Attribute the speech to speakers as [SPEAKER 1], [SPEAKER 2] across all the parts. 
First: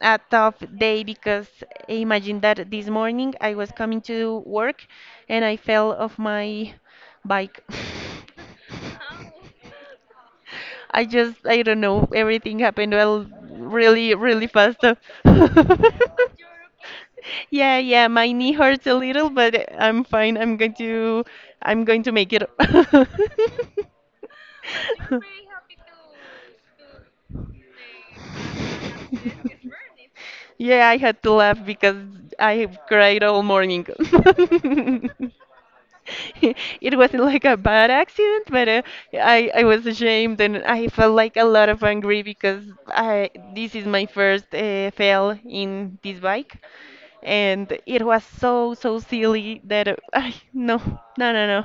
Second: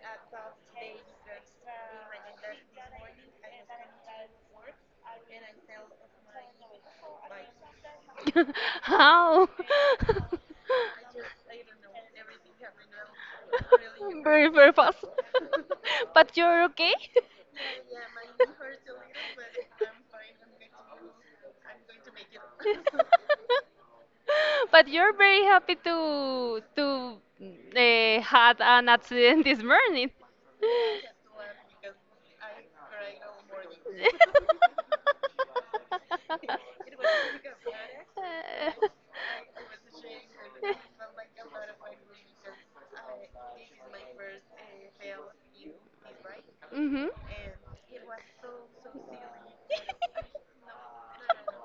[SPEAKER 1] a tough day because imagine that this morning I was coming to work and I fell off my bike.
[SPEAKER 2] How?
[SPEAKER 1] I don't know, everything happened well, really, really
[SPEAKER 2] Very, very
[SPEAKER 1] fast.
[SPEAKER 2] fast. But you're okay?
[SPEAKER 1] Yeah, yeah, my knee hurts a little, but I'm fine. I'm going to make it.
[SPEAKER 2] But you're very happy to had an accident this morning.
[SPEAKER 1] Yeah, I had to laugh because I have cried all morning. It wasn't like a bad accident, but I was ashamed and I felt like a lot of angry because I this is my first fail in this bike,
[SPEAKER 2] Mhm.
[SPEAKER 1] and it was so silly that I no no.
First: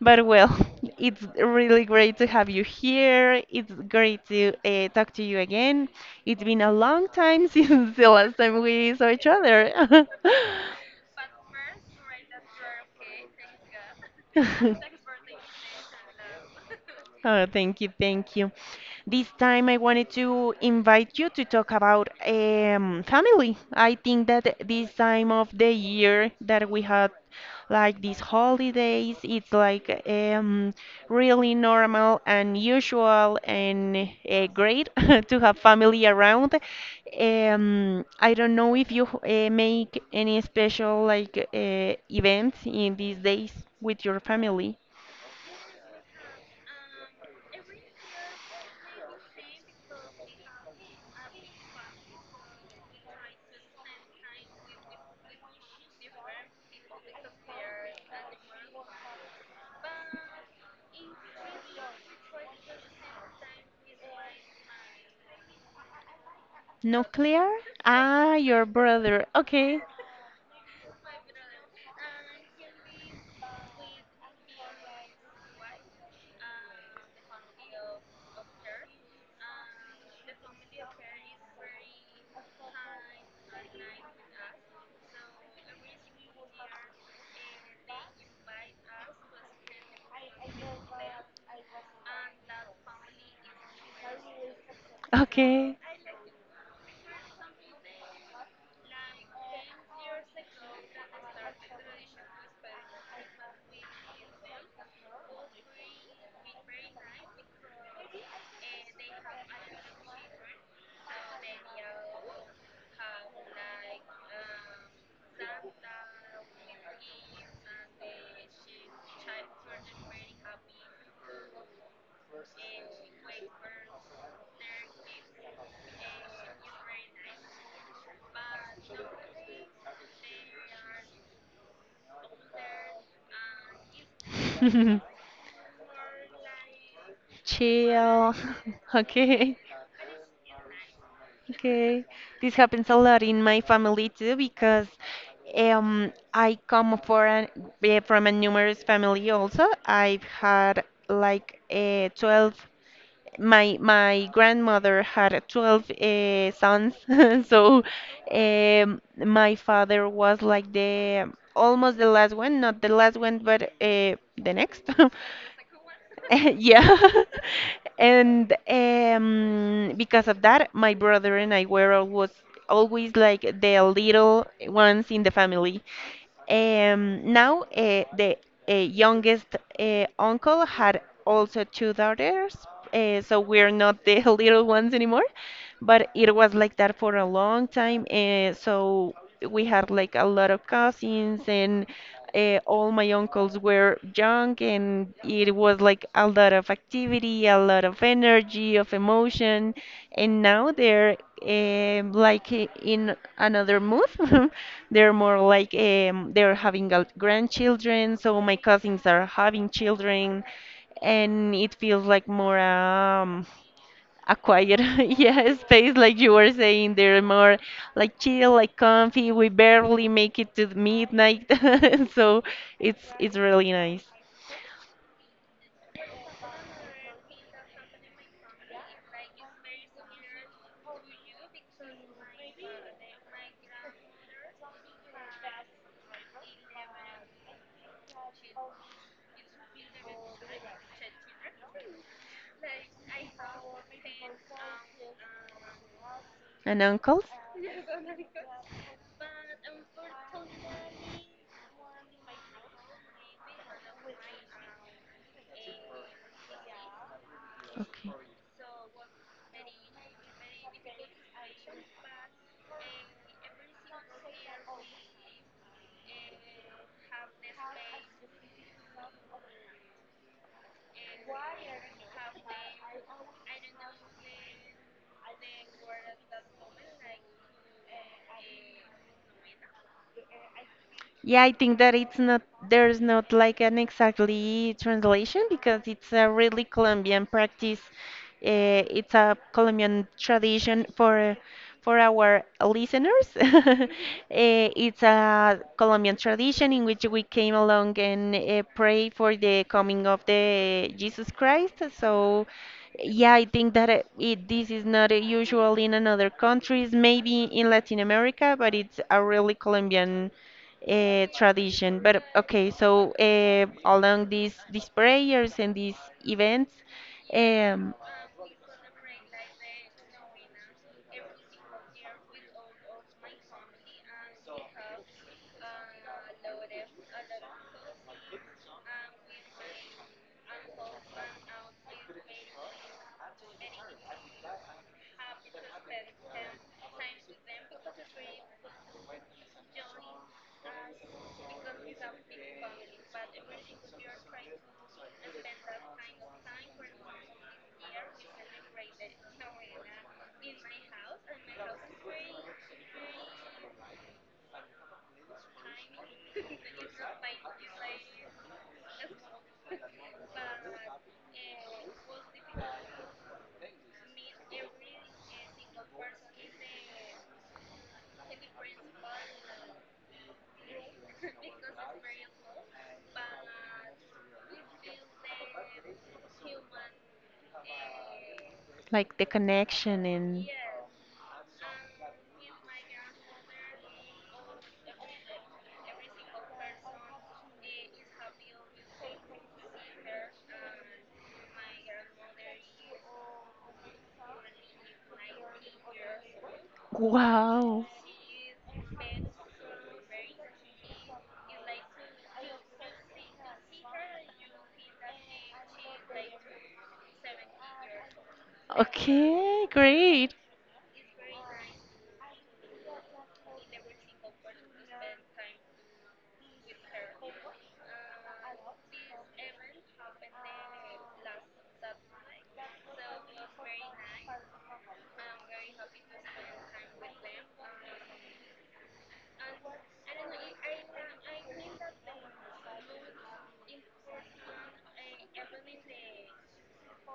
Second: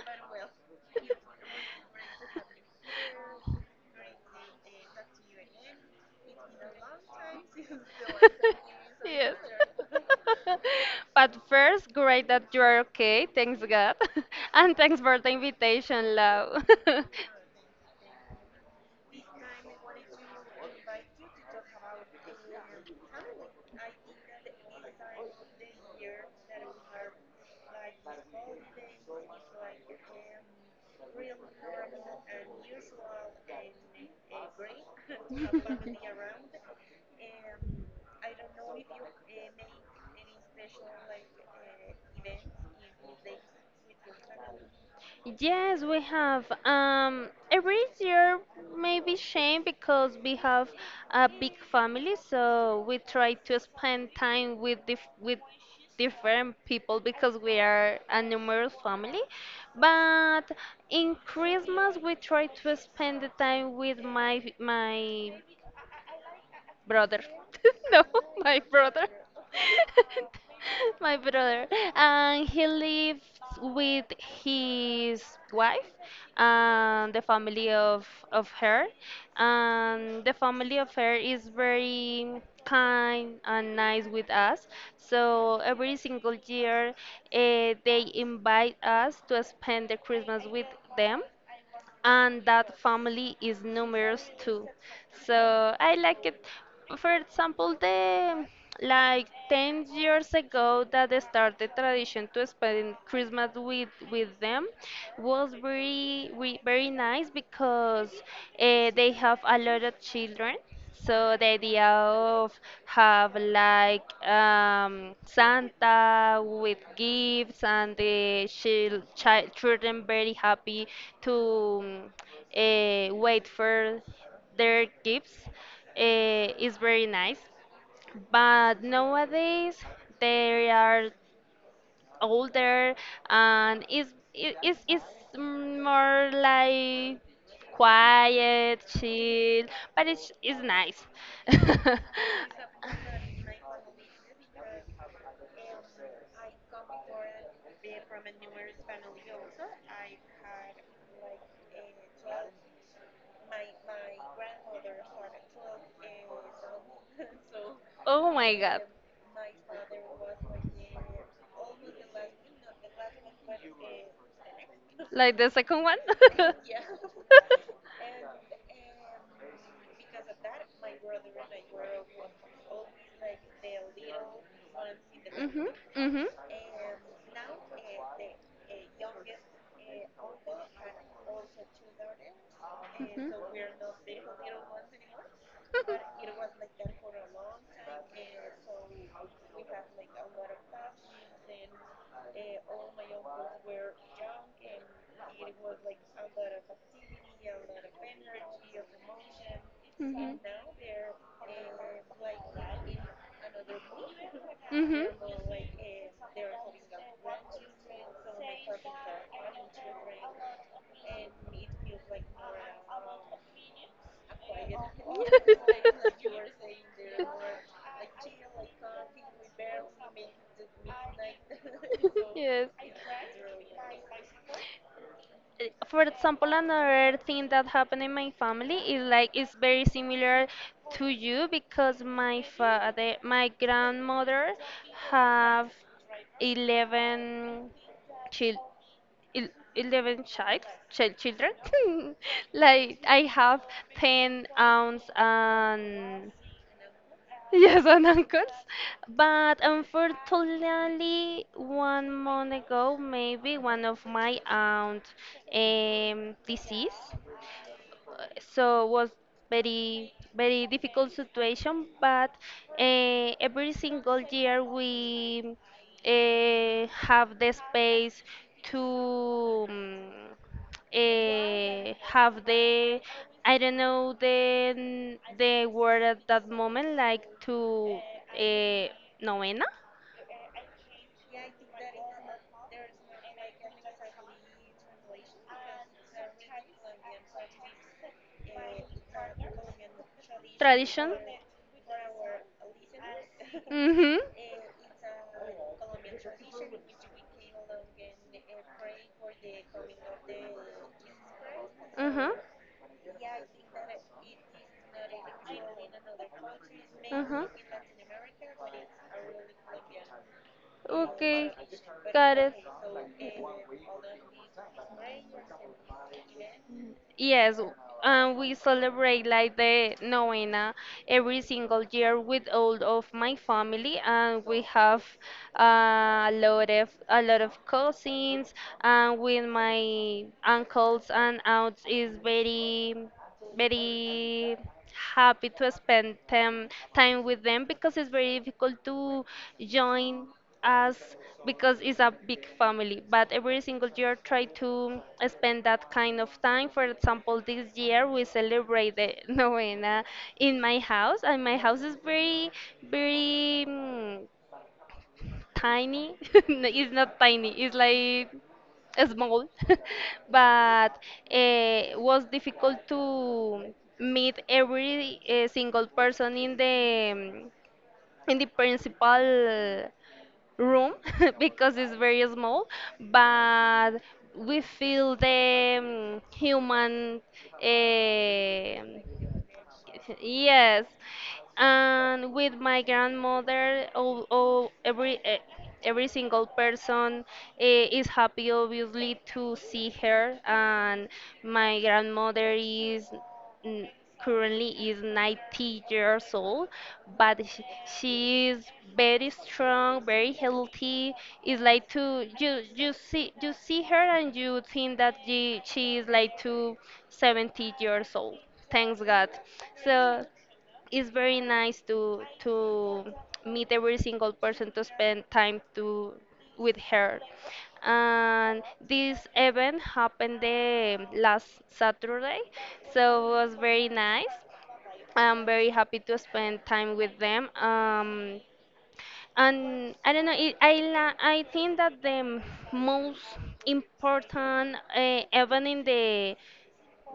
[SPEAKER 1] But well, it's really great to have you here. It's great to talk to you again. It's been a long time since the last time we saw each
[SPEAKER 2] Yes.
[SPEAKER 1] other.
[SPEAKER 2] But first, great that you are okay. Thanks God, and thanks for the invitation, Lau.
[SPEAKER 1] Oh, thank you, thank you. This time I wanted to invite you to talk about family. I think that this time of the year that we had like these holidays, it's like really normal and usual and great to have family around. I don't know if you make any special like events in these days with your family.
[SPEAKER 2] Yes, we have. Every year may be shame because we have a big family, so we try to spend time with with different people because we are a numerous family. But in Christmas, we try to spend the time with my
[SPEAKER 1] No,
[SPEAKER 2] brother.
[SPEAKER 1] Claire?
[SPEAKER 2] No,
[SPEAKER 1] Ah,
[SPEAKER 2] my
[SPEAKER 1] your
[SPEAKER 2] brother.
[SPEAKER 1] brother. Okay.
[SPEAKER 2] My brother. And he lives with his wife and the family of her. And the family of her is very kind and nice with us. So every single year, they invite us to spend the Christmas with them, and that family is numerous too. So
[SPEAKER 1] Okay.
[SPEAKER 2] I like it. For example, the like 10 years ago that I started tradition to spend Christmas with them was very nice because they have a lot of children, so the idea of have like Santa with gifts and the children very happy to wait for their gifts, is very nice. But nowadays there are older, and is it is it's more like
[SPEAKER 1] Chill.
[SPEAKER 2] quiet,
[SPEAKER 1] Okay.
[SPEAKER 2] chill, but it's nice.
[SPEAKER 1] Okay, this happens a lot in my family too because I come for an, from a numerous family also. I've had like my grandmother had 12 sons, so
[SPEAKER 2] Oh my god.
[SPEAKER 1] my father was like the almost the last one, not the last one, but the next.
[SPEAKER 2] Like the second one?
[SPEAKER 1] yeah. And because of that, my brother and I were always like the little ones in the
[SPEAKER 2] Mhm.
[SPEAKER 1] family.
[SPEAKER 2] Mhm. Mhm.
[SPEAKER 1] Now, the youngest uncle had also two daughters, so we're not the little ones anymore, but it was like that for a long time. So we had like a lot of cousins, and all my uncles were young, and it was like a lot of activity, a lot of energy, of emotion,
[SPEAKER 2] Mhm.
[SPEAKER 1] and now they're like in another mood. They're more like they're having grandchildren, so my cousins are having children, and
[SPEAKER 2] Mhm.
[SPEAKER 1] it feels like more a quiet, yeah, space, like you were saying. They're more like chill, like comfy. We barely make it to the midnight, so
[SPEAKER 2] Yes.
[SPEAKER 1] it's really nice.
[SPEAKER 2] For example, another thing that happened in my family is like it's very similar to you because my grandmother have 11 children el- 11 child, child children. Like I have 10 aunts and
[SPEAKER 1] And uncles?
[SPEAKER 2] yes, and uncles. But unfortunately, one month ago, maybe one of my aunt deceased,
[SPEAKER 1] Okay.
[SPEAKER 2] so was very, very difficult situation. But every single year we have the space to have the, I don't know, the word at that moment, like to uh, novena
[SPEAKER 1] Yeah, I think that it's not, there's not like an exactly translation because it's a really Colombian practice. It's a Colombian tradition
[SPEAKER 2] tradition.
[SPEAKER 1] for our listeners.
[SPEAKER 2] Mhm.
[SPEAKER 1] It's a Colombian tradition in which we came along and pray for the coming of the Jesus Christ.
[SPEAKER 2] Uh huh.
[SPEAKER 1] So, yeah, I think that this is not usual in another countries,
[SPEAKER 2] Uh
[SPEAKER 1] maybe
[SPEAKER 2] huh.
[SPEAKER 1] in Latin America, but it's a really Colombian
[SPEAKER 2] Okay.
[SPEAKER 1] tradition. But
[SPEAKER 2] Got it.
[SPEAKER 1] okay, so along these prayers and these events,
[SPEAKER 2] Yes,
[SPEAKER 1] um,
[SPEAKER 2] and we celebrate like the novena every single year with all of my family, and we have a lot of cousins, and with my uncles and aunts is very, very happy to spend time with them because it's very difficult to join us because it's a big family. But every single year, try to spend that kind of time. For example, this year we celebrate the novena in my house, and my house is very, very tiny. No, it's not tiny. It's like small, but it was difficult to meet every single person in um, the principal room because it's very small. But we feel the human.
[SPEAKER 1] like the
[SPEAKER 2] Uh,
[SPEAKER 1] connection and
[SPEAKER 2] Yes, and with my grandmother, oh, oh, every single person, is happy, obviously, to see her. And my grandmother is mm, currently is 90 years old, but sh-
[SPEAKER 1] wow,
[SPEAKER 2] she is very strong, very healthy. It's like to you you see her, and you think that she is like to 70 years old. Thanks God.
[SPEAKER 1] okay,
[SPEAKER 2] So
[SPEAKER 1] great.
[SPEAKER 2] it's very nice to meet every single person, to spend time to with her, and this event happened the last Saturday. So it was very nice. I'm very happy to spend time with them. And I don't know, I think that the most important event in the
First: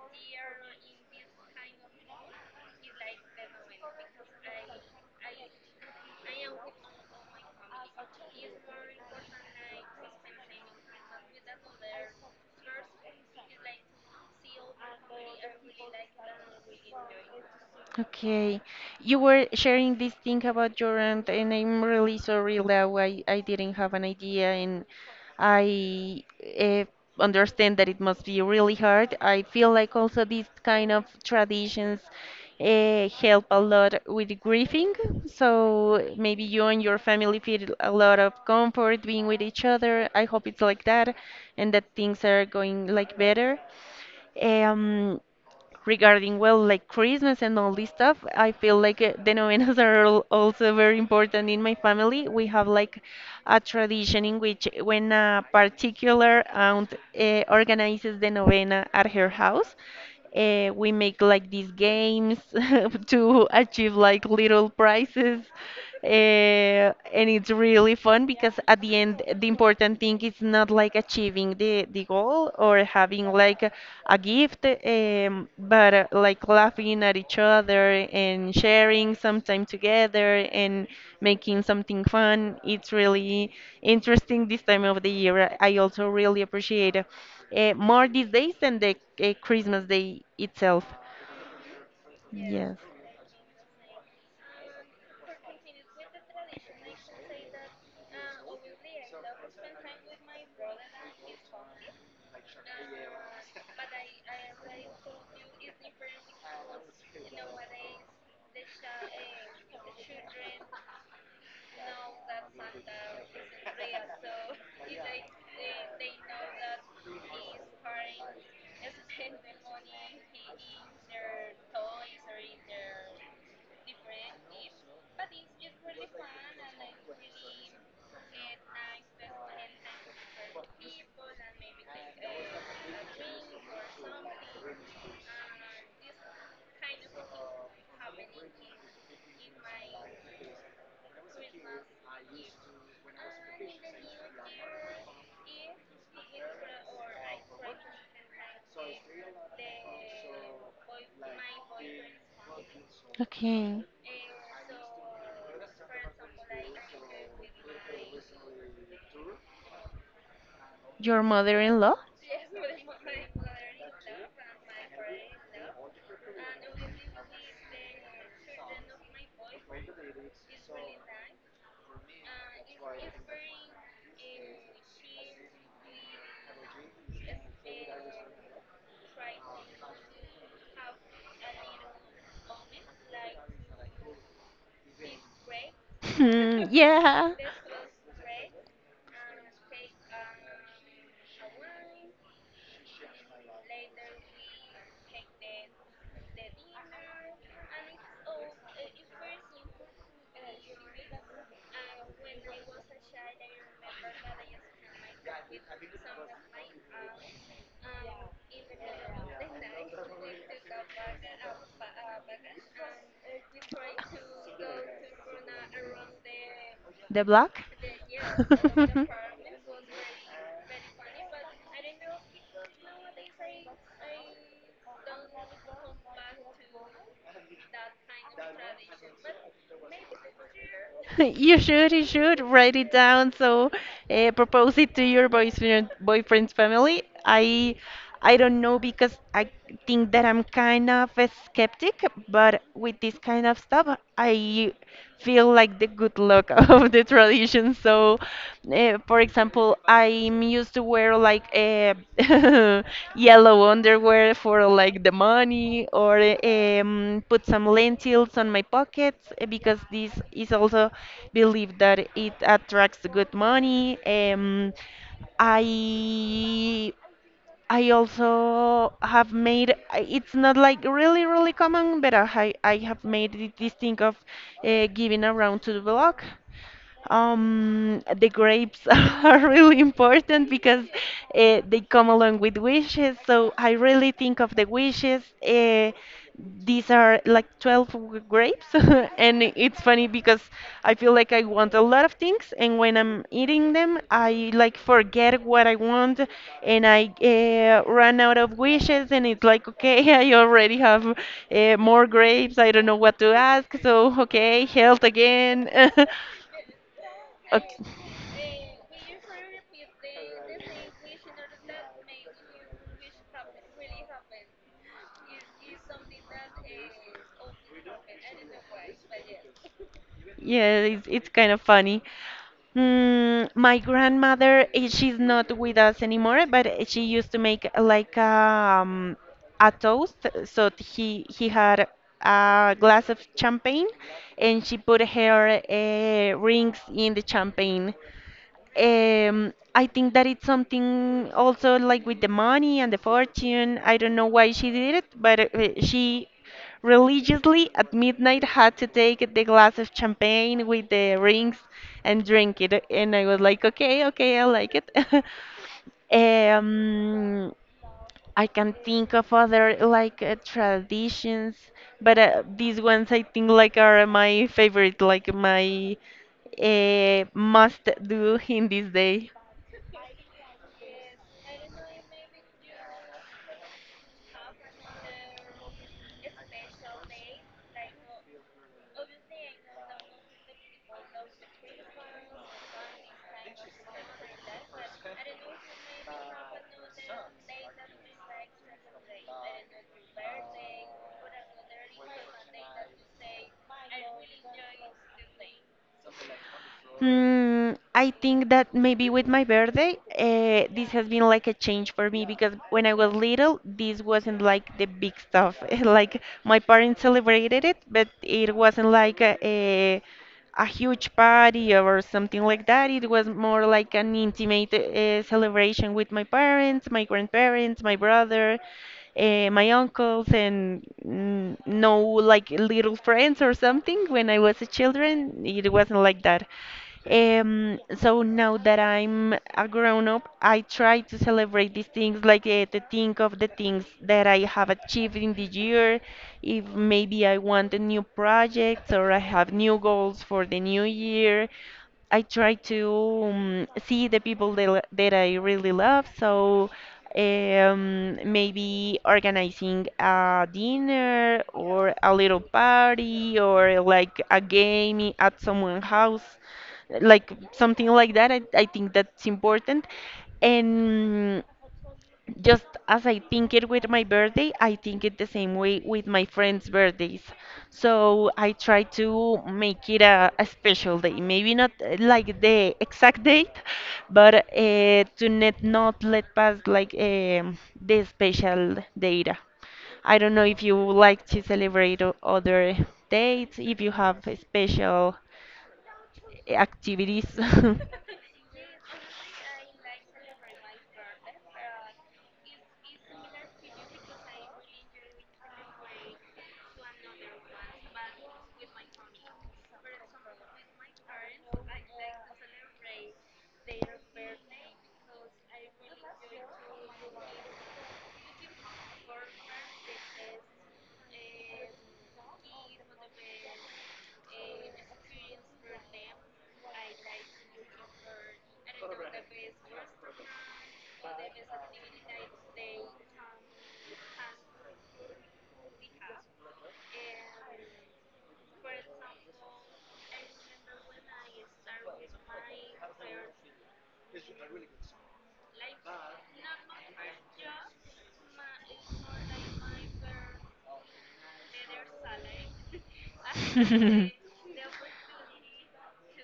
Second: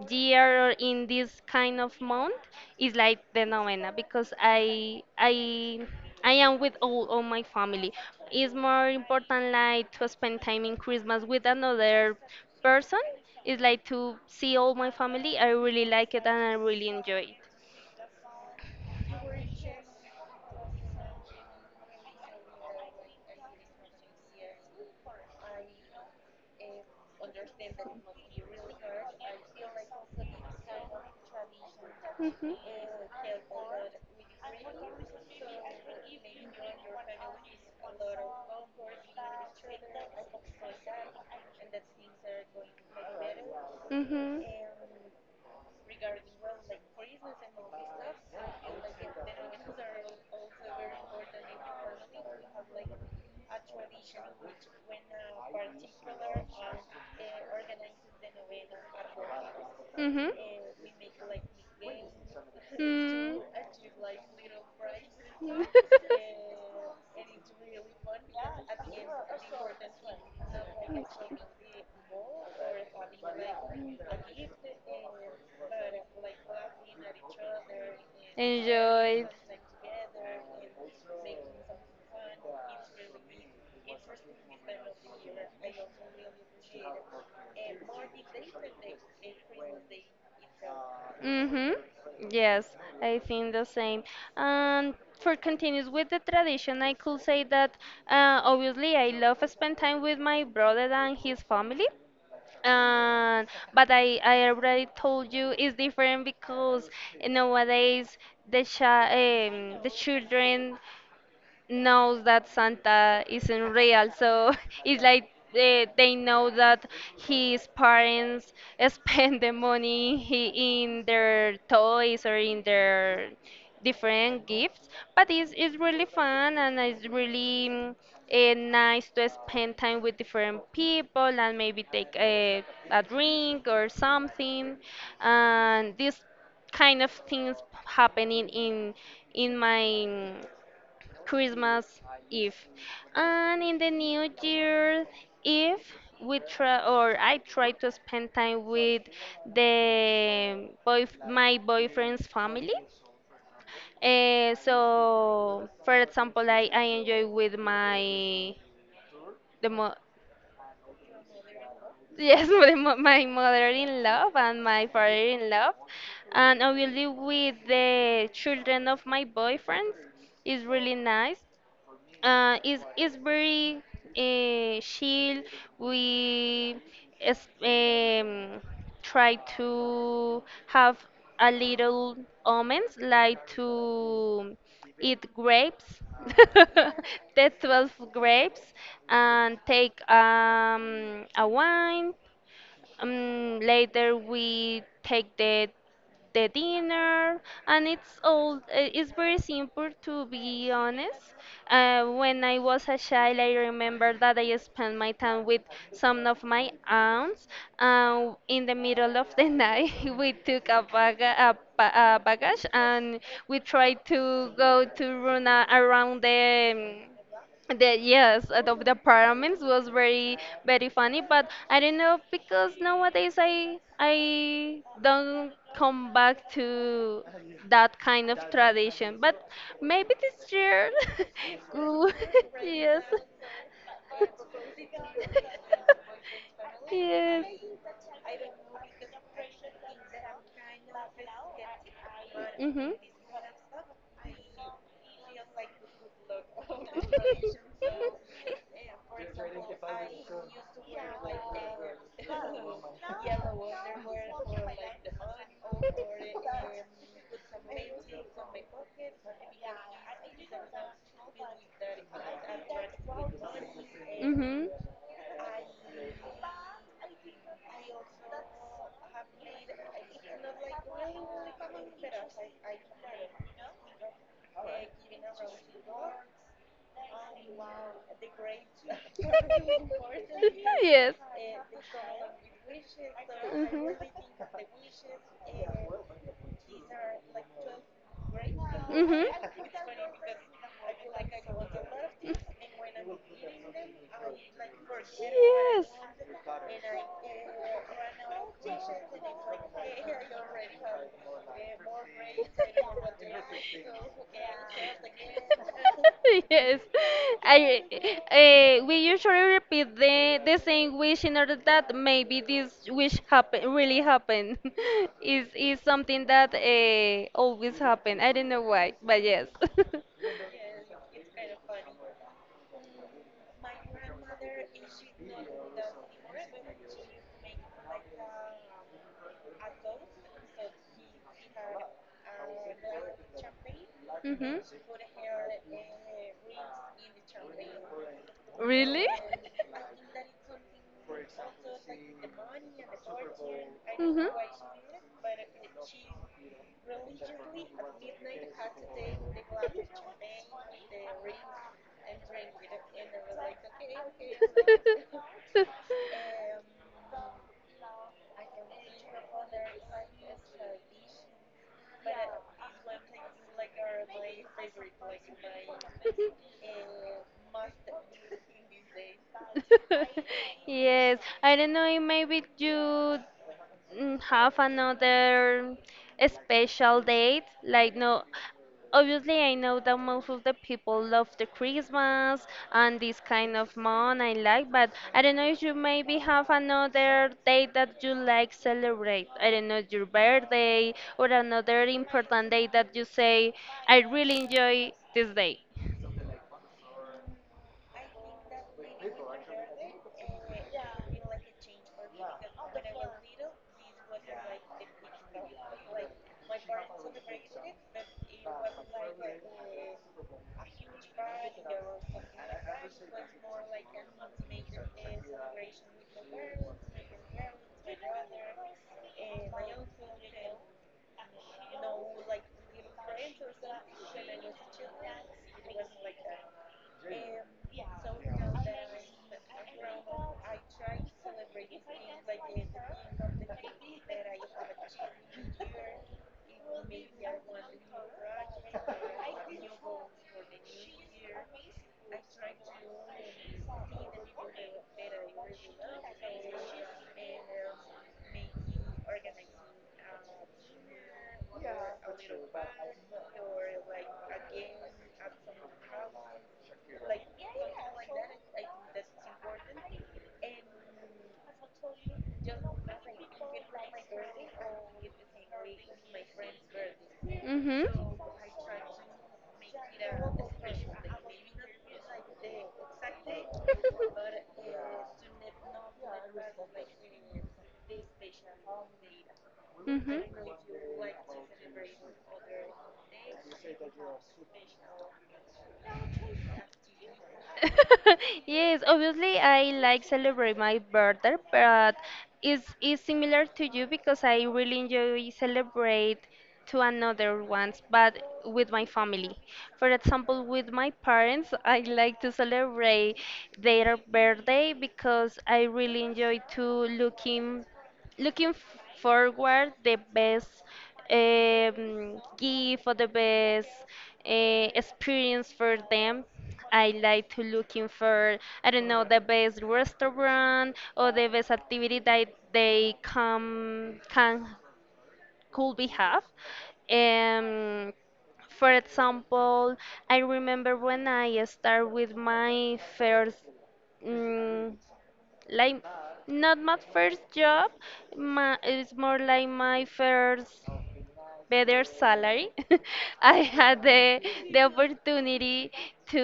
[SPEAKER 2] year or in this kind of month is like the novena because I am with all my family. It's more important like to spend time in Christmas with another person. It's like to see all my family. I really like it, and I really enjoy it.
[SPEAKER 1] Okay, you were sharing this thing about your aunt, and I'm really sorry, Lau. I didn't have an idea, and I uh, understand that it must be really hard. I feel like also these kind of traditions
[SPEAKER 2] Mhm.
[SPEAKER 1] help a lot with grieving. So maybe you and your family feel a lot of comfort being with each other. I hope it's like that, and that things are going like better.
[SPEAKER 2] Mhm.
[SPEAKER 1] Um, Regarding well like Christmas and all this stuff, I feel like the novenas are also very important in my family. We have like a tradition in which when a particular aunt organizes the novena at her house,
[SPEAKER 2] Mhm.
[SPEAKER 1] we make like these games
[SPEAKER 2] Mm
[SPEAKER 1] to achieve like little prizes, and it's really fun because at the end, the important thing is not like achieving the goal or having like a gift, but like laughing at each other and sharing
[SPEAKER 2] enjoyed.
[SPEAKER 1] some time together and making something fun. It's really interesting this time of the year. I also really appreciate it more these days than the Christmas day itself.
[SPEAKER 2] Mm-hmm. Yes,
[SPEAKER 1] Yes.
[SPEAKER 2] I think the same. And for continues with the tradition, I could say that obviously I love spend time with my brother and his family. And but I already told you it's different because nowadays the children knows that Santa isn't real. So it's like they know that his parents spend the money, in their toys or in their different gifts. But it's really fun, and it's really nice to spend time with different people and maybe take a drink or something. And this kind of things happening in my Christmas Eve, and in the New Year Eve, we try, or I try, to spend time with the boy my boyfriend's family.
[SPEAKER 1] Okay.
[SPEAKER 2] So, for example, I enjoy with my the mo
[SPEAKER 1] Your mother-in-law?
[SPEAKER 2] yes, with my mother-in-law and my father-in-law, and obviously with the children of my boyfriends. It's really nice. Is very chill. We is, um, try to have a little almonds, like to eat grapes,
[SPEAKER 1] Hmm, yeah.
[SPEAKER 2] the 12 grapes, and take a wine. Later we take the dinner, and it's all eh, it's very simple, to be honest. When I was a child, I remember that I spent my time with some of my aunts in the middle of the night. We took a baggage, and we tried to go to run around the
[SPEAKER 1] The block?
[SPEAKER 2] yes, the pyramids. Was very, very funny, but I don't know because nowadays I don't come back to that kind of tradition. But maybe this year,
[SPEAKER 1] You
[SPEAKER 2] Ooh,
[SPEAKER 1] should write it
[SPEAKER 2] yes,
[SPEAKER 1] down. So, propose it to your boyfriend's family.
[SPEAKER 2] yes.
[SPEAKER 1] I don't know because I think that I'm kind of a skeptic, but
[SPEAKER 2] Mhm.
[SPEAKER 1] with this kind of stuff, I feel like the good luck of the tradition. So, for example, I'm used to wear like a yellow underwear for like the money, or put some lentils on my pockets because this is also believed that it attracts good money.
[SPEAKER 2] Mhm.
[SPEAKER 1] I I also have made it's not like really common, but I have made it this thing of giving a round to the block. The grapes are really important because
[SPEAKER 2] Yes.
[SPEAKER 1] they come along with wishes. So I really think of the wishes. These are like 12 grapes,
[SPEAKER 2] Mhm.
[SPEAKER 1] and it's funny because I feel like I want a lot of things, and when I'm eating them, I
[SPEAKER 2] Mhm.
[SPEAKER 1] like forget what I want, and I run out of wishes, and it's like, okay, I already have more grapes. I don't know what to ask, so okay, health again.
[SPEAKER 2] Yes,
[SPEAKER 1] Okay.
[SPEAKER 2] I we usually repeat the same wish in order that maybe this wish happen really happen. Is something that always happen. I don't know why, but yes.
[SPEAKER 1] Yeah, it's kind of funny. Mm, my grandmother, eh, she's not with us anymore, but eh, she used to make like a toast. So he had a glass of champagne,
[SPEAKER 2] Mhm.
[SPEAKER 1] and she put her rings in the champagne.
[SPEAKER 2] Really?
[SPEAKER 1] I think that it's something also like with the money and the fortune. I don't know why she did it, but she religiously at midnight had to take the glass of champagne with the rings and drink it. And I was like, okay, okay, I like it. Um, I can think of other like traditions, but these ones I think like are my favorite, like my
[SPEAKER 2] Mhm.
[SPEAKER 1] must do in this day.
[SPEAKER 2] Yes, I don't know if maybe you, have another special date. Like, no, obviously, I know that most of the people love the Christmas and this kind of month I like, but I don't know if you maybe have another date that you like celebrate. I don't know, your birthday or another important day that you say, I really enjoy this day.
[SPEAKER 1] Mm, I think that maybe with my birthday, this has been like a change for me because when I was little, this wasn't like the big stuff. Like my parents celebrated it, but it wasn't like a huge party or something like that. It was more like an intimate celebration with my parents, my grandparents, my brother, my uncles and mm, no like little friends or something when I was a children. It wasn't like that. So now that I'm a grown up, I try to celebrate these things, like to think of the things that I have achieved in the year. If maybe I want a new project or I have new goals for the new year, I try to see the people that I really love. So maybe organizing a dinner or a little party or like a game at someone's house, like something like that. I think that's important. And just as I think it with my birthday, I think it the same way with my friends' birthdays.
[SPEAKER 2] Mm-hmm.
[SPEAKER 1] So I try to make it a special day. Maybe not like the exact date, but to net not let pass like the special data.
[SPEAKER 2] Hmm.
[SPEAKER 1] I don't know if you would like to celebrate other dates, if you have a special activities.
[SPEAKER 2] Yes, obviously I like celebrate my birthday, but it's similar to you because I really enjoy celebrate to another ones, but with my family. For example, with my parents, I like to celebrate their birthday because I really enjoy to forward the best gift or the best experience for them. I like to looking for, I don't know, the best restaurant or the best activity that they come can could be have. Um, for example, I remember when I start with my first. mm like not my first job, my, it's more like my first better salary. I had the opportunity to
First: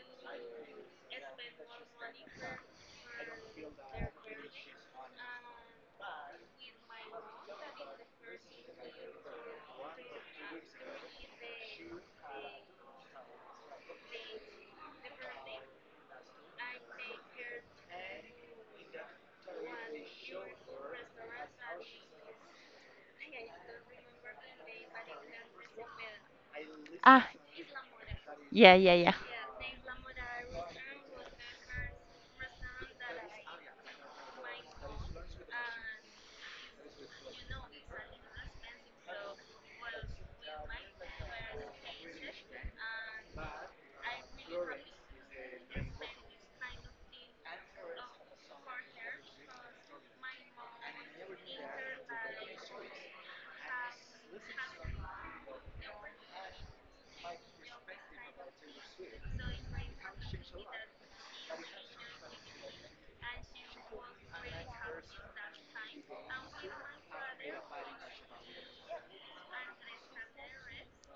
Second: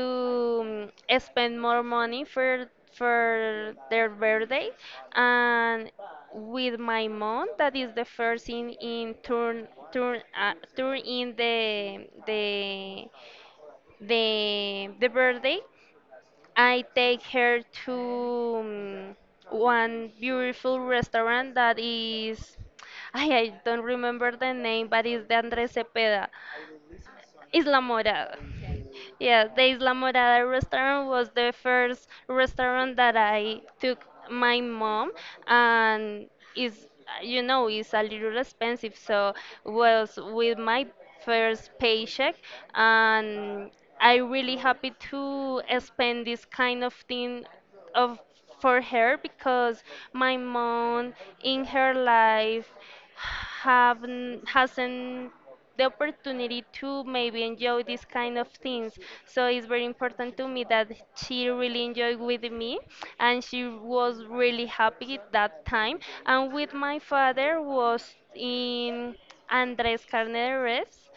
[SPEAKER 2] spend more money for their birthday, and with my mom that is the first in turn in the birthday. I take her to um, one beautiful restaurant that is, I don't remember the name, but it's the Andres Cepeda.
[SPEAKER 1] Ah,
[SPEAKER 2] Isla Morada.
[SPEAKER 1] yeah, yeah, yeah.
[SPEAKER 2] Yeah, the Isla Morada restaurant was the first restaurant that I took my mom, and is, it's a little expensive, so was with my first paycheck, and I really happy to spend this kind of thing, of for her because my mom in her life haven't hasn't the opportunity to maybe enjoy these kind of things. So it's very important to me that she really enjoyed with me, and she was really happy that time. And with my father was in Andres Carneres,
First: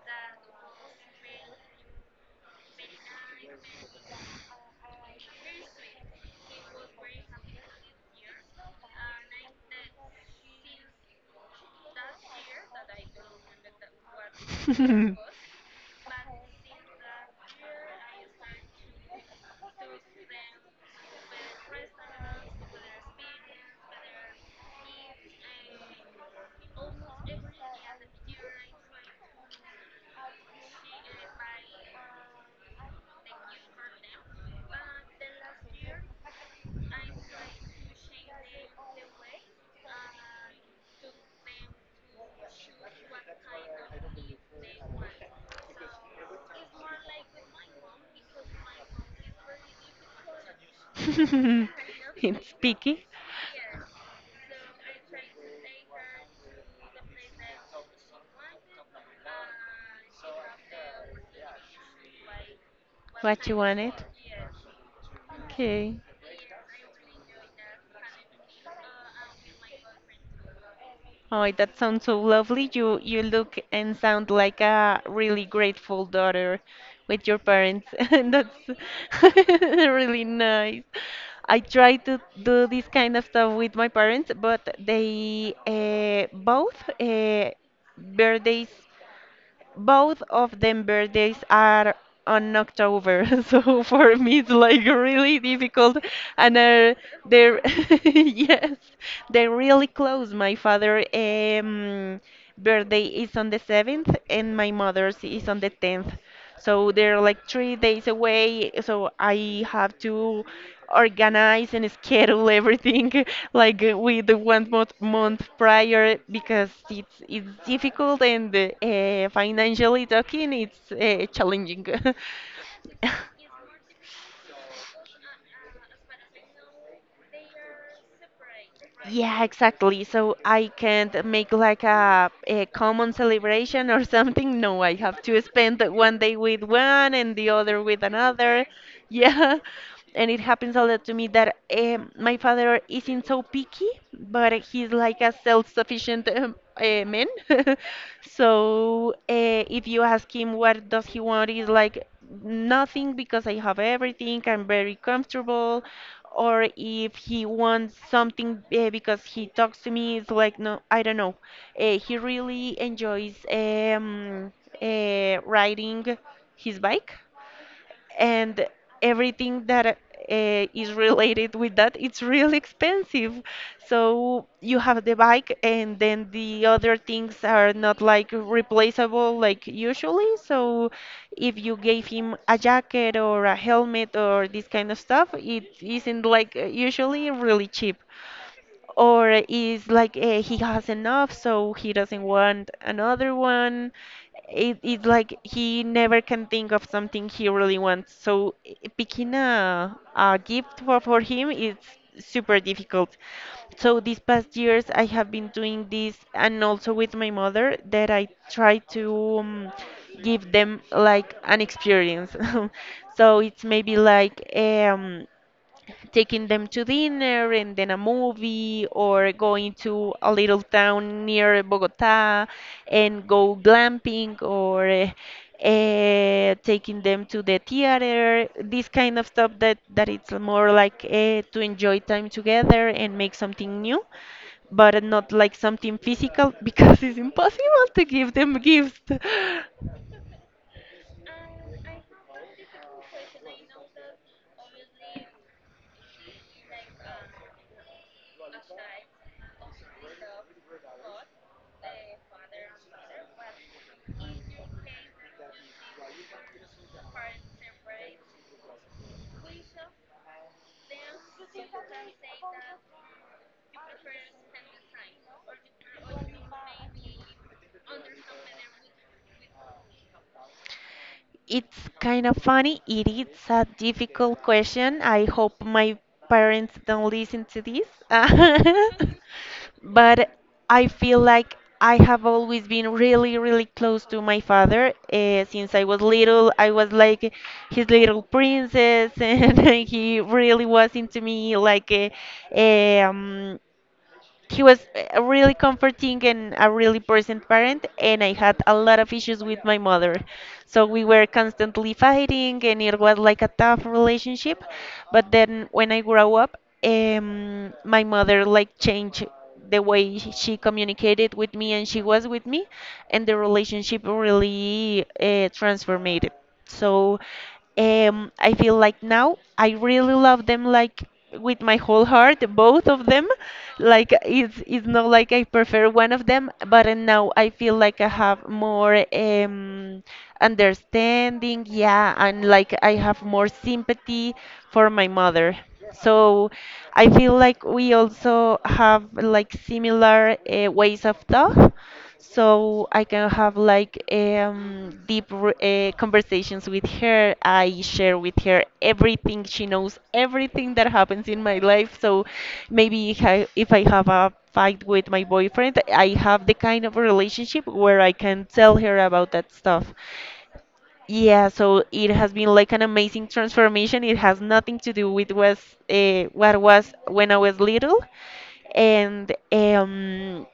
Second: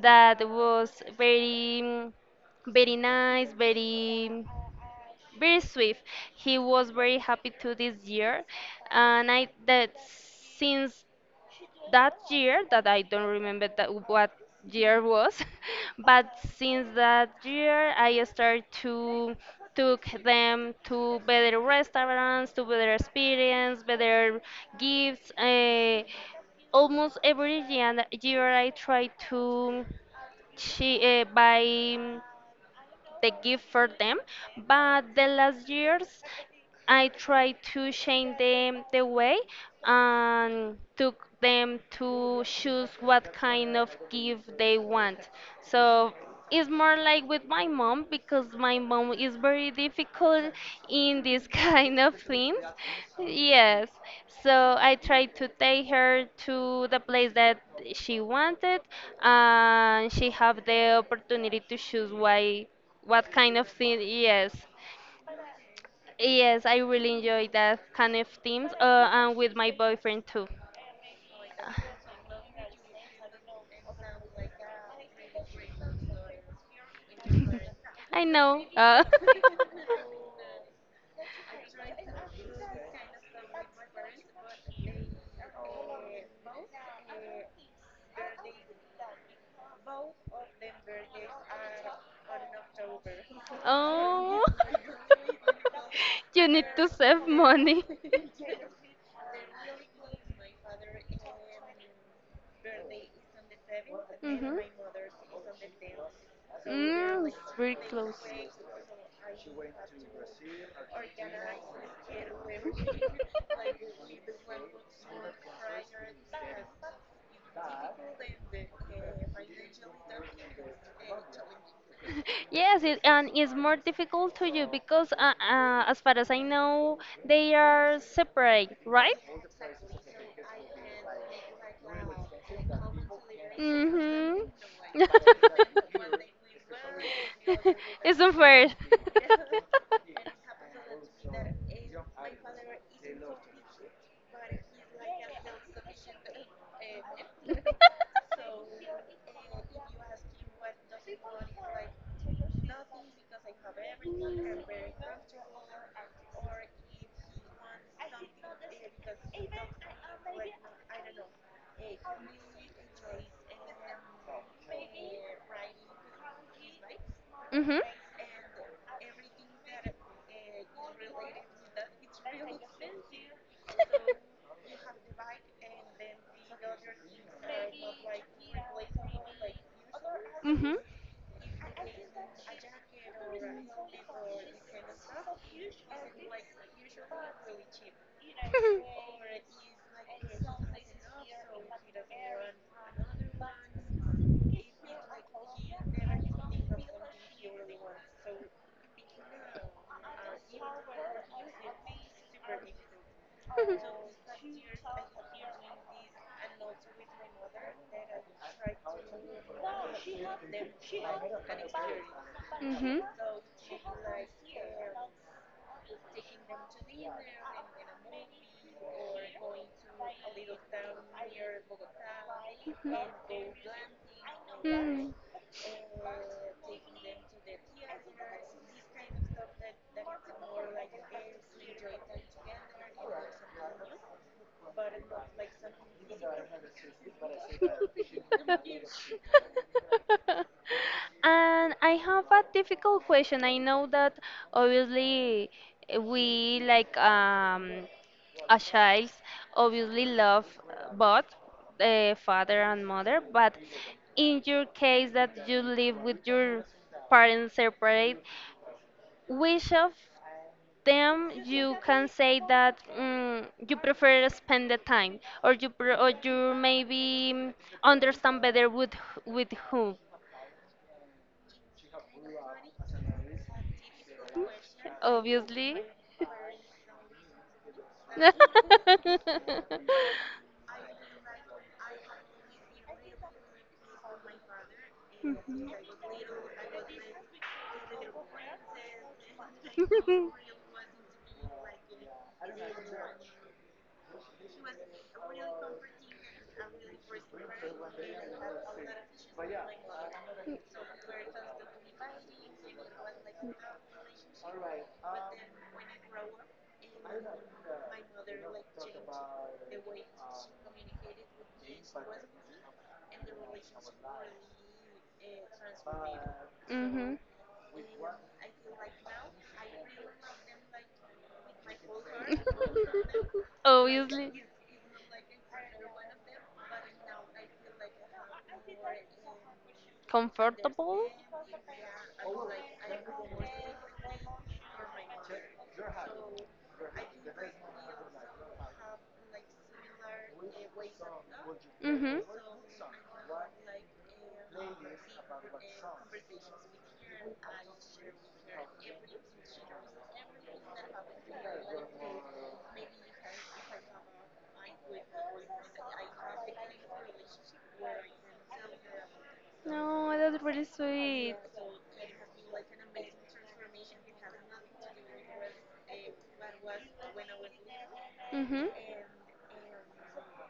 [SPEAKER 2] that was very nice, very, very swift. He was very happy to this year, and I, that since that year that I don't remember that what year was, but since that year I started to took them to better restaurants, to better experience, better gifts. Almost every year I try to buy the gift for them. But the last years, I tried to change them the way and took them to choose what kind of gift they want. So it's more like with my mom because my mom is very difficult in this kind of
[SPEAKER 1] It's
[SPEAKER 2] things.
[SPEAKER 1] picky.
[SPEAKER 2] Yes. So I tried to take her to the place that she wanted, and she have the opportunity to choose why what
[SPEAKER 1] What you
[SPEAKER 2] kind of
[SPEAKER 1] wanted?
[SPEAKER 2] thing, yes,
[SPEAKER 1] Okay.
[SPEAKER 2] yes, I really enjoy that kind of themes. And with my boyfriend too.
[SPEAKER 1] Oh, that sounds so lovely. You look and sound like a really grateful daughter with your parents.
[SPEAKER 2] I know,
[SPEAKER 1] That's really nice. I try to do this kind of stuff with my parents, but they birthdays Both of them birthdays are on October, so for me
[SPEAKER 2] Oh,
[SPEAKER 1] it's like really difficult.
[SPEAKER 2] you
[SPEAKER 1] And
[SPEAKER 2] need to save
[SPEAKER 1] they're
[SPEAKER 2] money.
[SPEAKER 1] yes, they're really close. My father birthday is on the seventh, and
[SPEAKER 2] Hmm.
[SPEAKER 1] my mother's is on the tenth. So they're like
[SPEAKER 2] It's
[SPEAKER 1] three
[SPEAKER 2] very
[SPEAKER 1] days
[SPEAKER 2] close.
[SPEAKER 1] away, so I have to organize and schedule everything like with the month prior because it's difficult and financially talking, it's challenging.
[SPEAKER 2] Yes, and it's more difficult to you because, as far as I know, they are separate, right?
[SPEAKER 1] Yeah, exactly. So I can't make like a common celebration or
[SPEAKER 2] Mm-hmm.
[SPEAKER 1] something. No, I have to spend one day with one and the other with
[SPEAKER 2] It's
[SPEAKER 1] another.
[SPEAKER 2] unfair.
[SPEAKER 1] Yeah. And it happens a lot to me that my father isn't so picky, but he's like a self-sufficient man. So if you ask him what does he want, he's like nothing because I have everything. I'm very comfortable or if he wants something because he talks to me, it's like, no, I don't know. He really enjoys riding his bike
[SPEAKER 2] Mm-hmm.
[SPEAKER 1] and everything that is related with that it's really expensive, so you have the bike and then the other things are not like replaceable like usually.
[SPEAKER 2] Mm-hmm.
[SPEAKER 1] So if you gave him a jacket or a helmet or this kind of stuff, it isn't like usually really cheap, or is like he has enough, so he doesn't want another one. It's like he never can think of something he really wants, so picking a gift for him is super difficult. So these past years I have been doing this, and also with my mother, that I try to give them like an experience so it's maybe like taking them to dinner and then a movie, or going to a little town near Bogota and go glamping, or taking them to the theater, this kind of stuff that it's more like to enjoy time together and make something new, but not like something physical because it's impossible to give them gifts.
[SPEAKER 2] And I have a difficult question. I know that obviously we like a child obviously love both the father and mother, but in your case that you live with your parents separate, which of them you can say that you prefer to spend the time or or you maybe understand better with with who
[SPEAKER 1] It's kind of funny. It is a difficult question. I hope
[SPEAKER 2] obviously
[SPEAKER 1] my parents don't listen to this. But I feel like I have always been really, really close to my father. Since
[SPEAKER 2] Mhm.
[SPEAKER 1] I was little, I was like his little princess, and he really was into me. Like, um, he was a really comforting and a really present parent, and I had a lot of issues with my mother, so we were constantly fighting and it was like a tough relationship. But then when I grew up, my mother like changed the way she communicated with me and she was with me, and the relationship really transformed.
[SPEAKER 2] Mhm.
[SPEAKER 1] So I feel like now I really love them, like with my whole heart, both of them. Like
[SPEAKER 2] Obviously.
[SPEAKER 1] it's not like I prefer one of them, but now I feel like I have more
[SPEAKER 2] Comfortable?
[SPEAKER 1] understanding, yeah, and like I have more sympathy for my mother. So I feel like we also have like similar ways of talk.
[SPEAKER 2] Mhm.
[SPEAKER 1] So I can have like deep conversations with her. I share with her everything she knows, everything that happens in my life. So maybe if I have a fight with my boyfriend, I have the kind of relationship where I can tell her about that stuff.
[SPEAKER 2] No, that's really sweet.
[SPEAKER 1] Yeah, so it has been like an amazing transformation. It has nothing to do with was what was when I was little,
[SPEAKER 2] Mhm.
[SPEAKER 1] and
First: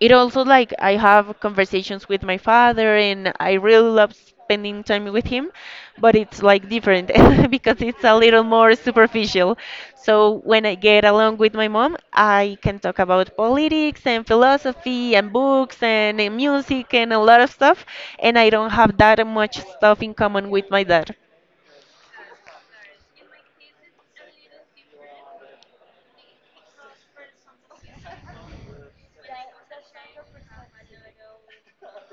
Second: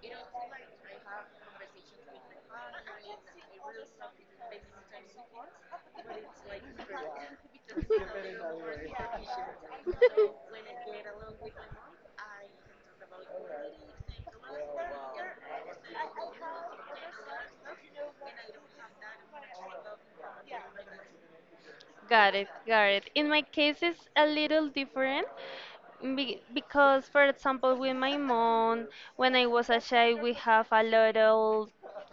[SPEAKER 1] it also like I have conversations with my father and I really love spending time with him, but it's like different because it's a little more superficial. So when I get along with my mom, I can talk about politics and philosophy and books and music and a lot of stuff, and I don't have that much stuff in common with my dad.
[SPEAKER 2] Got it, got it. In my case, it's a little different because, for example, with my mom, when I was a child, we have a lot of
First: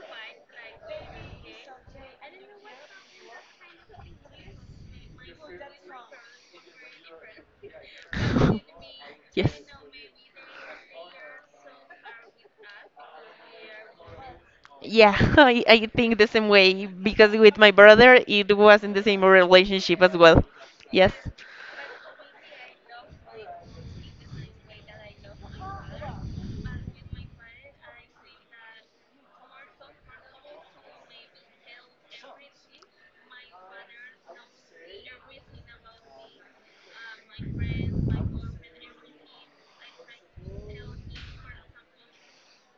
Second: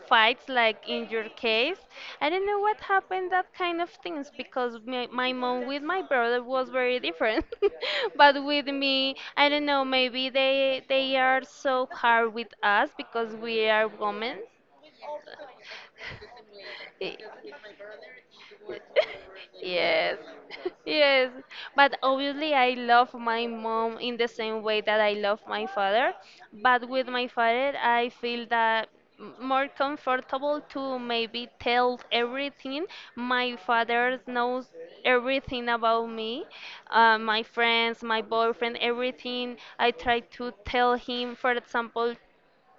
[SPEAKER 2] fights, like in your case. I don't know what happened, that kind of things, because my mom with my brother was very different. But with me, I
[SPEAKER 1] Yes.
[SPEAKER 2] don't know, maybe they are so hard with us because we are women.
[SPEAKER 1] Yeah, I think the same way because with my brother it was not the same relationship as
[SPEAKER 2] yes.
[SPEAKER 1] well. Yes.
[SPEAKER 2] Yes, but obviously I love my mom in the same way that I love my father. But with my father, I feel that more comfortable to maybe tell everything. My father knows everything about me, my friends, my boyfriend, everything. I try to tell him, for example,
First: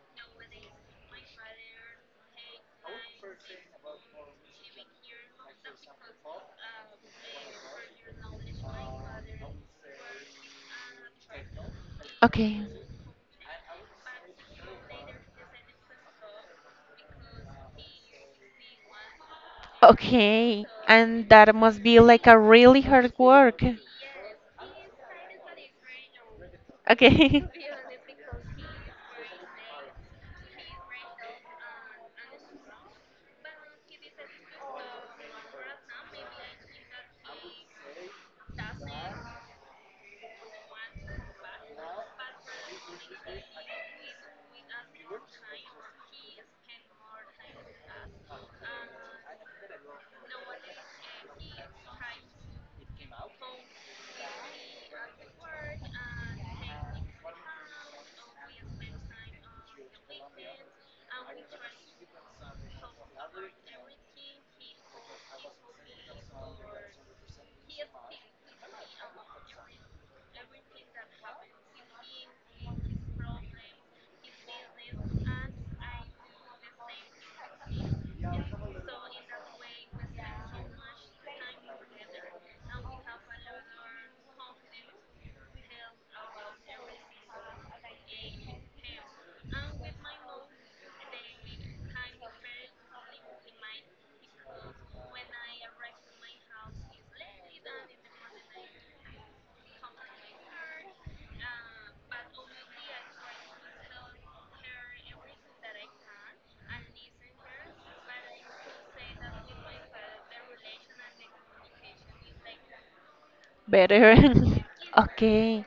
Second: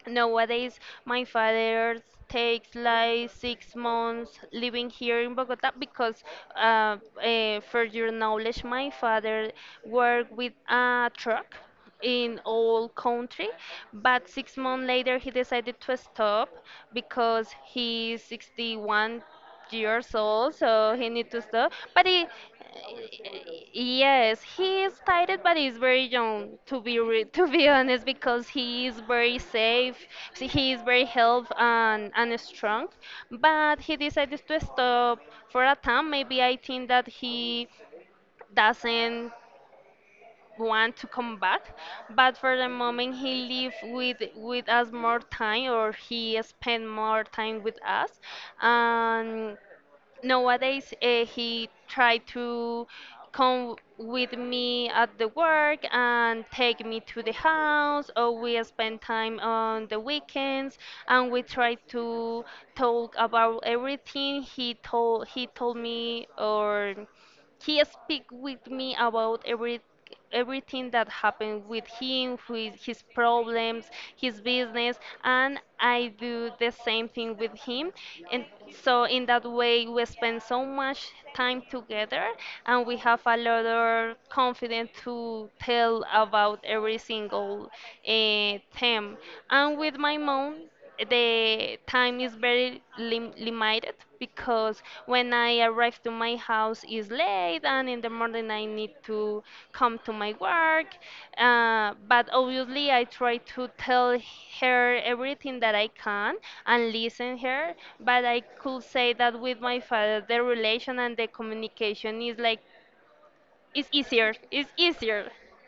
[SPEAKER 2] nowadays, my father takes like 6 months living here in Bogota because, uh, for your knowledge, my father worked with a truck in
[SPEAKER 1] Okay.
[SPEAKER 2] all country, but 6 months later he decided to stop because he's 61 years old,
[SPEAKER 1] Okay.
[SPEAKER 2] so he
[SPEAKER 1] And
[SPEAKER 2] need to
[SPEAKER 1] that
[SPEAKER 2] stop.
[SPEAKER 1] must be
[SPEAKER 2] But
[SPEAKER 1] like a really hard work.
[SPEAKER 2] yes, he is tired, but he's very young. To be re
[SPEAKER 1] Okay.
[SPEAKER 2] to be honest, because he is very safe, so he is very health and strong. But he decided to stop for a time. Maybe I think that he doesn't want to come back but for the moment he live with us more time or he spend more time with us and nowadays he tried to come with me at the work and take me to the house or we spend time on the weekends and we try to talk about everything he told me or he speak with me about everything that happened with him, with his problems, his business, and I do the same thing with him. And so in that way we spend so much time together and we have a lot of confidence to tell about every single theme. And with my mom, the time is very limited because when I arrive to my house is late and in the morning I need to come to my work. But obviously I try to tell her everything that I can and listen her. But I could say that with my father the relation and the communication is like it's
[SPEAKER 1] Better.
[SPEAKER 2] easier. It's easier.
[SPEAKER 1] Okay.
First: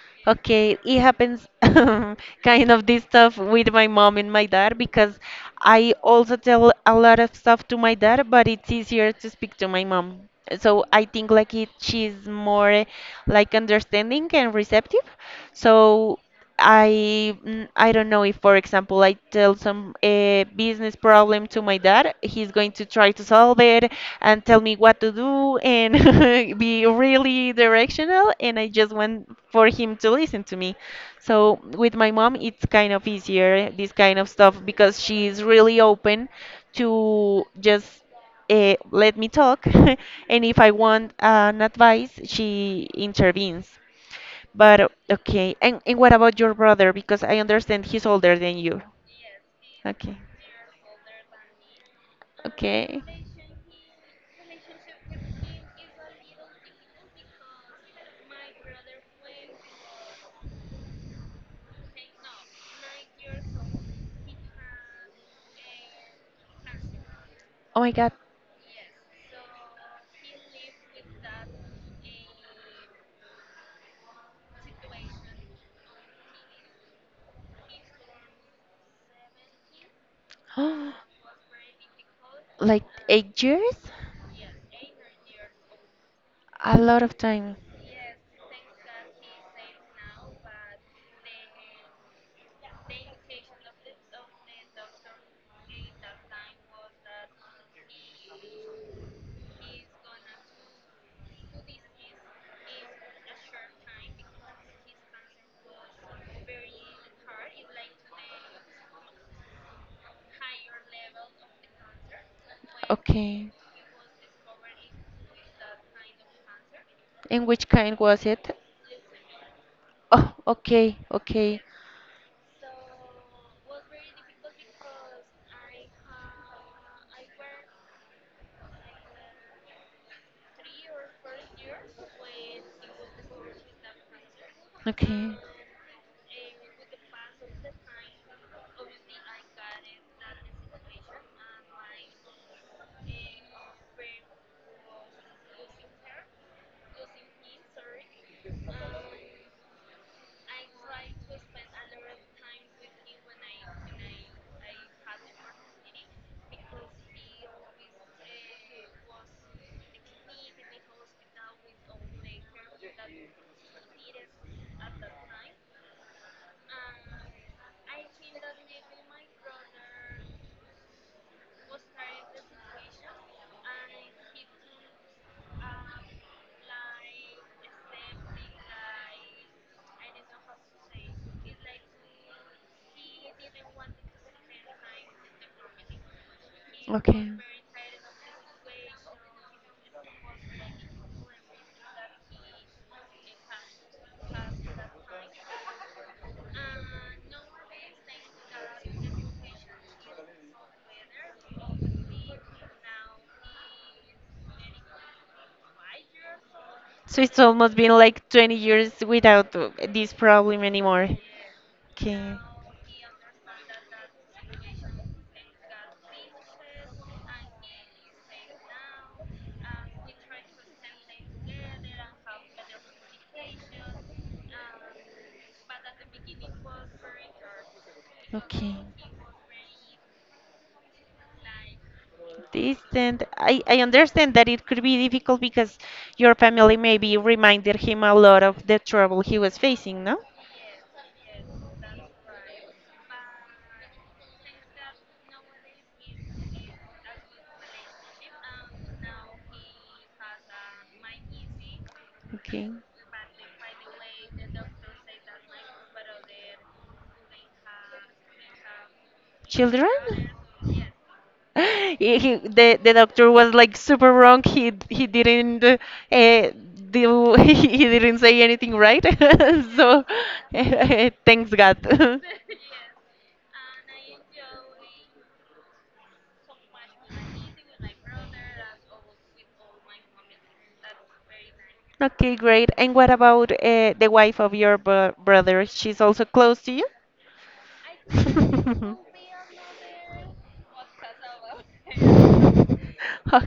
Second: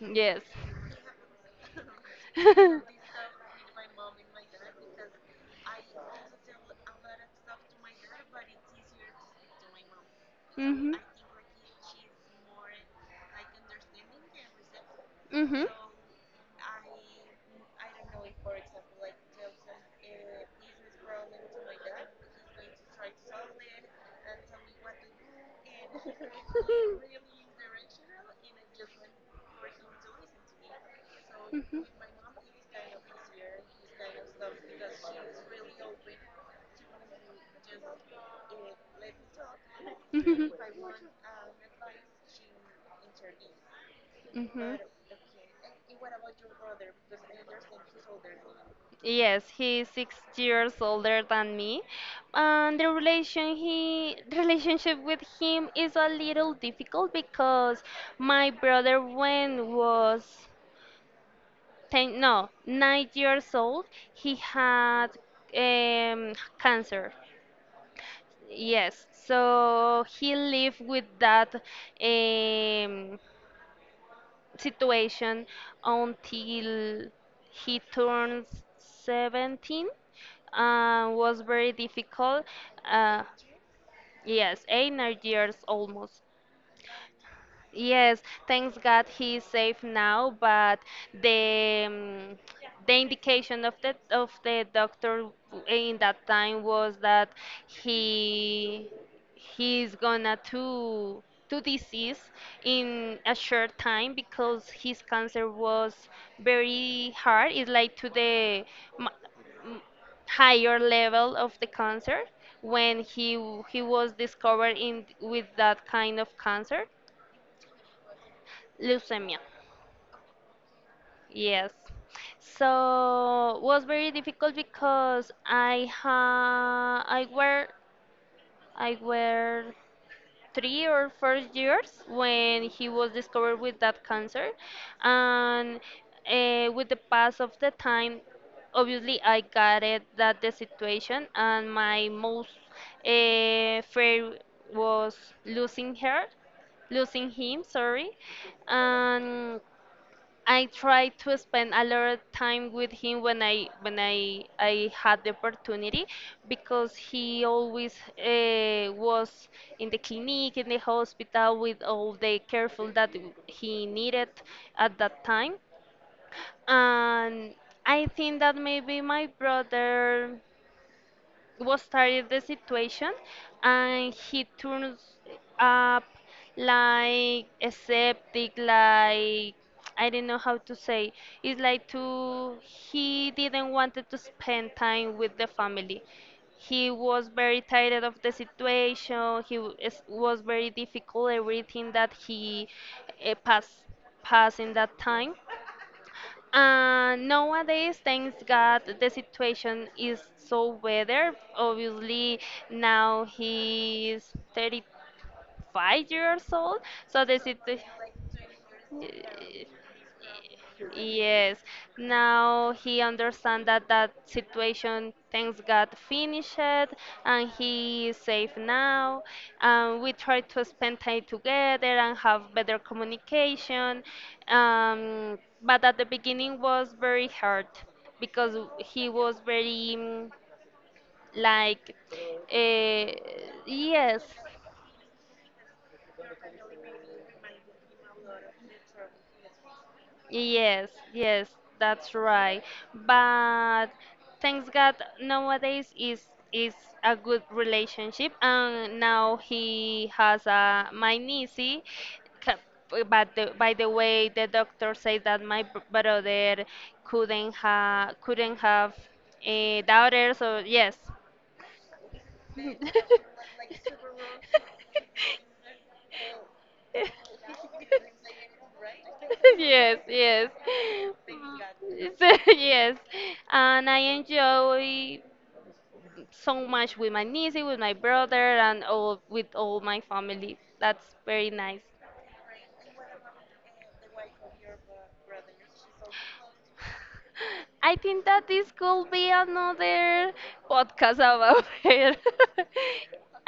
[SPEAKER 2] Yes.
[SPEAKER 1] Okay, it happens kind of this stuff with my mom and my dad because I also tell a lot of stuff to my dad, but it's easier to speak to my mom. So
[SPEAKER 2] hmm
[SPEAKER 1] I think like it she's more like understanding and receptive.
[SPEAKER 2] Mm-hmm.
[SPEAKER 1] So I mm, I don't know if, for example, I tell some business problem to my dad, he's going to try to solve it and tell me what to do and be really directional, and I just want for him to listen to me. So with my mom, it's kind of easier this kind of stuff because she's really open to just let me talk, and
[SPEAKER 2] Mhm.
[SPEAKER 1] if I want an advice, she intervenes.
[SPEAKER 2] Mhm.
[SPEAKER 1] But okay, and what about your brother? Because I understand he's older than you.
[SPEAKER 2] Yes, he's six
[SPEAKER 1] Okay.
[SPEAKER 2] years older than me, and the
[SPEAKER 1] Okay.
[SPEAKER 2] relation he relationship with him is a little difficult because my brother, when was ten, no, 9 years old, he had um, cancer.
[SPEAKER 1] Oh my God.
[SPEAKER 2] Yes, so he lived with that. Um, Situation until he turns 17 was very difficult.
[SPEAKER 1] Like
[SPEAKER 2] Uh,
[SPEAKER 1] 8 years?
[SPEAKER 2] yes, 8 9 years almost.
[SPEAKER 1] A lot of time.
[SPEAKER 2] Yes, thanks God he's safe now, but the um, the indication of the doctor in that time was that he he's gonna to disease in a short time because his cancer was very hard. It's like to the m- higher level of the cancer when
[SPEAKER 1] Okay.
[SPEAKER 2] he was discovered in with that kind of cancer,
[SPEAKER 1] And which kind was it?
[SPEAKER 2] leukemia.
[SPEAKER 1] Oh, okay, okay.
[SPEAKER 2] Yes. So was very difficult because I were 3 or 4 years when he was discovered with that cancer,
[SPEAKER 1] Okay.
[SPEAKER 2] and with the pass of the time, obviously I got it that the situation and my most fear was losing her, losing him. Sorry, and. I tried to spend a lot of time with him when I had the opportunity because he always was in the clinic in the hospital with all the careful that he needed at that time and I think that maybe my brother was started the situation and he turns up like aseptic like I don't know how to say it's like to he didn't wanted to spend time with the family he was
[SPEAKER 1] Okay.
[SPEAKER 2] very tired of the situation he was very difficult everything that he uh, passed pass in that time nowadays, thanks God, the situation is so better. Obviously, now he's 35 years old,
[SPEAKER 1] So
[SPEAKER 2] so the
[SPEAKER 1] it's
[SPEAKER 2] wow.
[SPEAKER 1] almost been like 20 years without
[SPEAKER 2] sit-
[SPEAKER 1] this problem anymore.
[SPEAKER 2] Yes,
[SPEAKER 1] Okay.
[SPEAKER 2] now he understand that that situation, things got finished and he is safe now. And we try to spend time together and have better communication. But at the beginning was very hard because
[SPEAKER 1] Okay.
[SPEAKER 2] he was very like, uh,
[SPEAKER 1] Distant. I
[SPEAKER 2] yes,
[SPEAKER 1] understand that it could be difficult because your family maybe reminded him a lot of the trouble he was facing, no?
[SPEAKER 2] yes, yes, that's right. But thanks God nowadays is a good relationship and now he has a my niece ca-
[SPEAKER 1] Okay.
[SPEAKER 2] but by the way the doctor said that my brother couldn't have a
[SPEAKER 1] Children?
[SPEAKER 2] daughter so yes
[SPEAKER 1] The doctor was like super wrong. He didn't eh, do he didn't say anything right.
[SPEAKER 2] yes,
[SPEAKER 1] So
[SPEAKER 2] yes.
[SPEAKER 1] thanks
[SPEAKER 2] Mm,
[SPEAKER 1] God.
[SPEAKER 2] so, yes, and I enjoy. So much with my niece, with my brother, and all with all my family. That's very nice.
[SPEAKER 1] Okay, great. And what about the wife of your brother? She's also close to you?
[SPEAKER 2] I think that this could be another podcast about her.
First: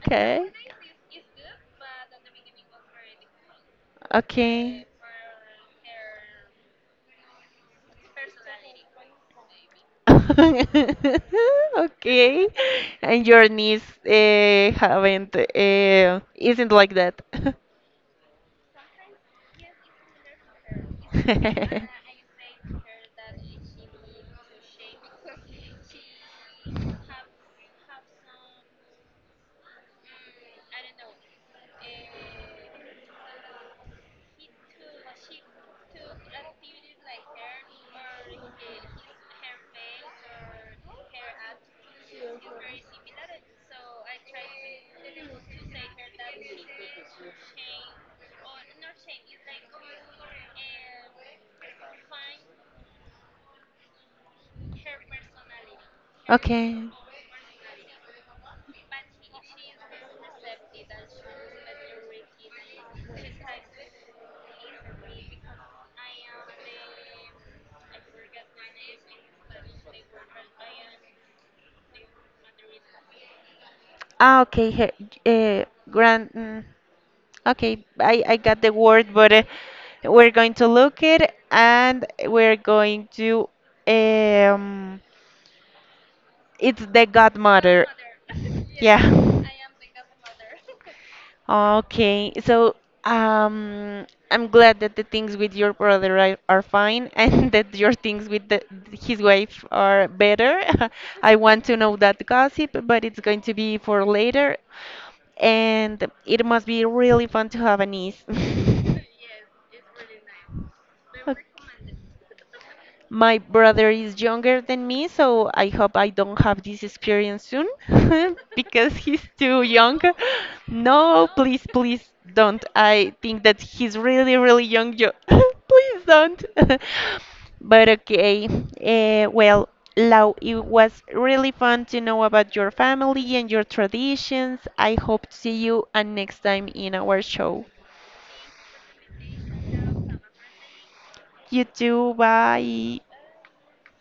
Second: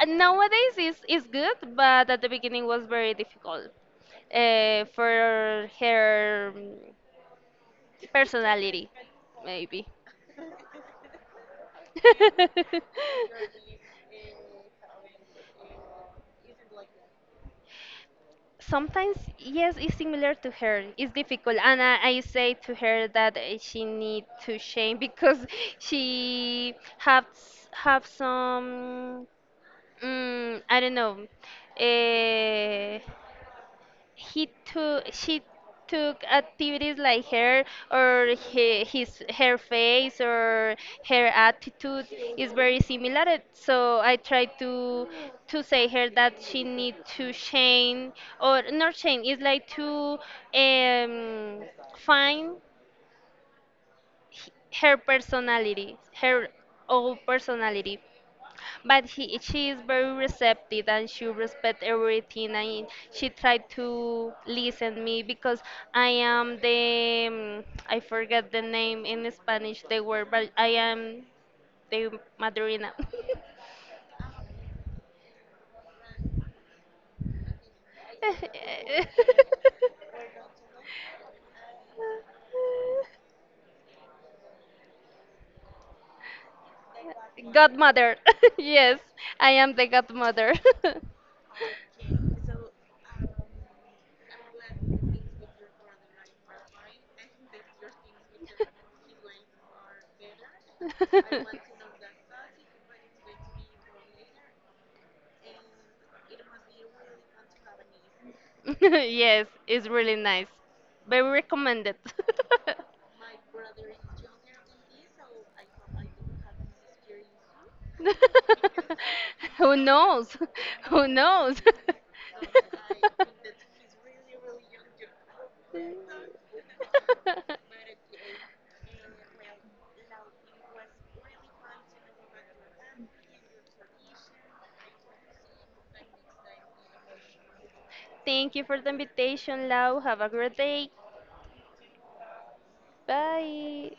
[SPEAKER 2] And nowadays is good, but at the beginning was very difficult
[SPEAKER 1] Okay.
[SPEAKER 2] for her personality, maybe.
[SPEAKER 1] Okay. And your niece haven't isn't like that.
[SPEAKER 2] sometimes yes it's similar to her it's difficult and I say to her that she need to change because she have some I don't know uh, he took she took activities like hair or he, his her face or her attitude is very similar so I try to say her that she need to change or not change it's like to um find h- her personality her
[SPEAKER 1] Okay.
[SPEAKER 2] own personality but she is very receptive and she respect everything and she tried to listen me because I am the I forget the name in Spanish the word but I am the madrina
[SPEAKER 1] Ah, okay. Her, uh, grand. Okay, I got the word, but we're going to look it and we're going to um it's the godmother.
[SPEAKER 2] godmother yes
[SPEAKER 1] Yeah.
[SPEAKER 2] I am the godmother
[SPEAKER 1] Okay, so um, I'm glad that the things with your brother are fine, and that your things with the, his wife are better. I want to know that gossip, but it's going to be for later, and it must be really fun to have a niece.
[SPEAKER 2] yes, it's really nice. Very
[SPEAKER 1] Ok-
[SPEAKER 2] recommended.
[SPEAKER 1] my brother is younger than me, so I hope I don't have this experience soon because he's too
[SPEAKER 2] Who
[SPEAKER 1] young.
[SPEAKER 2] knows? Who
[SPEAKER 1] No,
[SPEAKER 2] knows?
[SPEAKER 1] please, please don't. I think that he's really, really young. Please don't. But okay, well, Lau, it was really fun to know about your family and your traditions. I hope to see you and next time in our show.
[SPEAKER 2] Thank you for the invitation, Lau. Have a great day.
[SPEAKER 1] You too, bye.
[SPEAKER 2] Bye.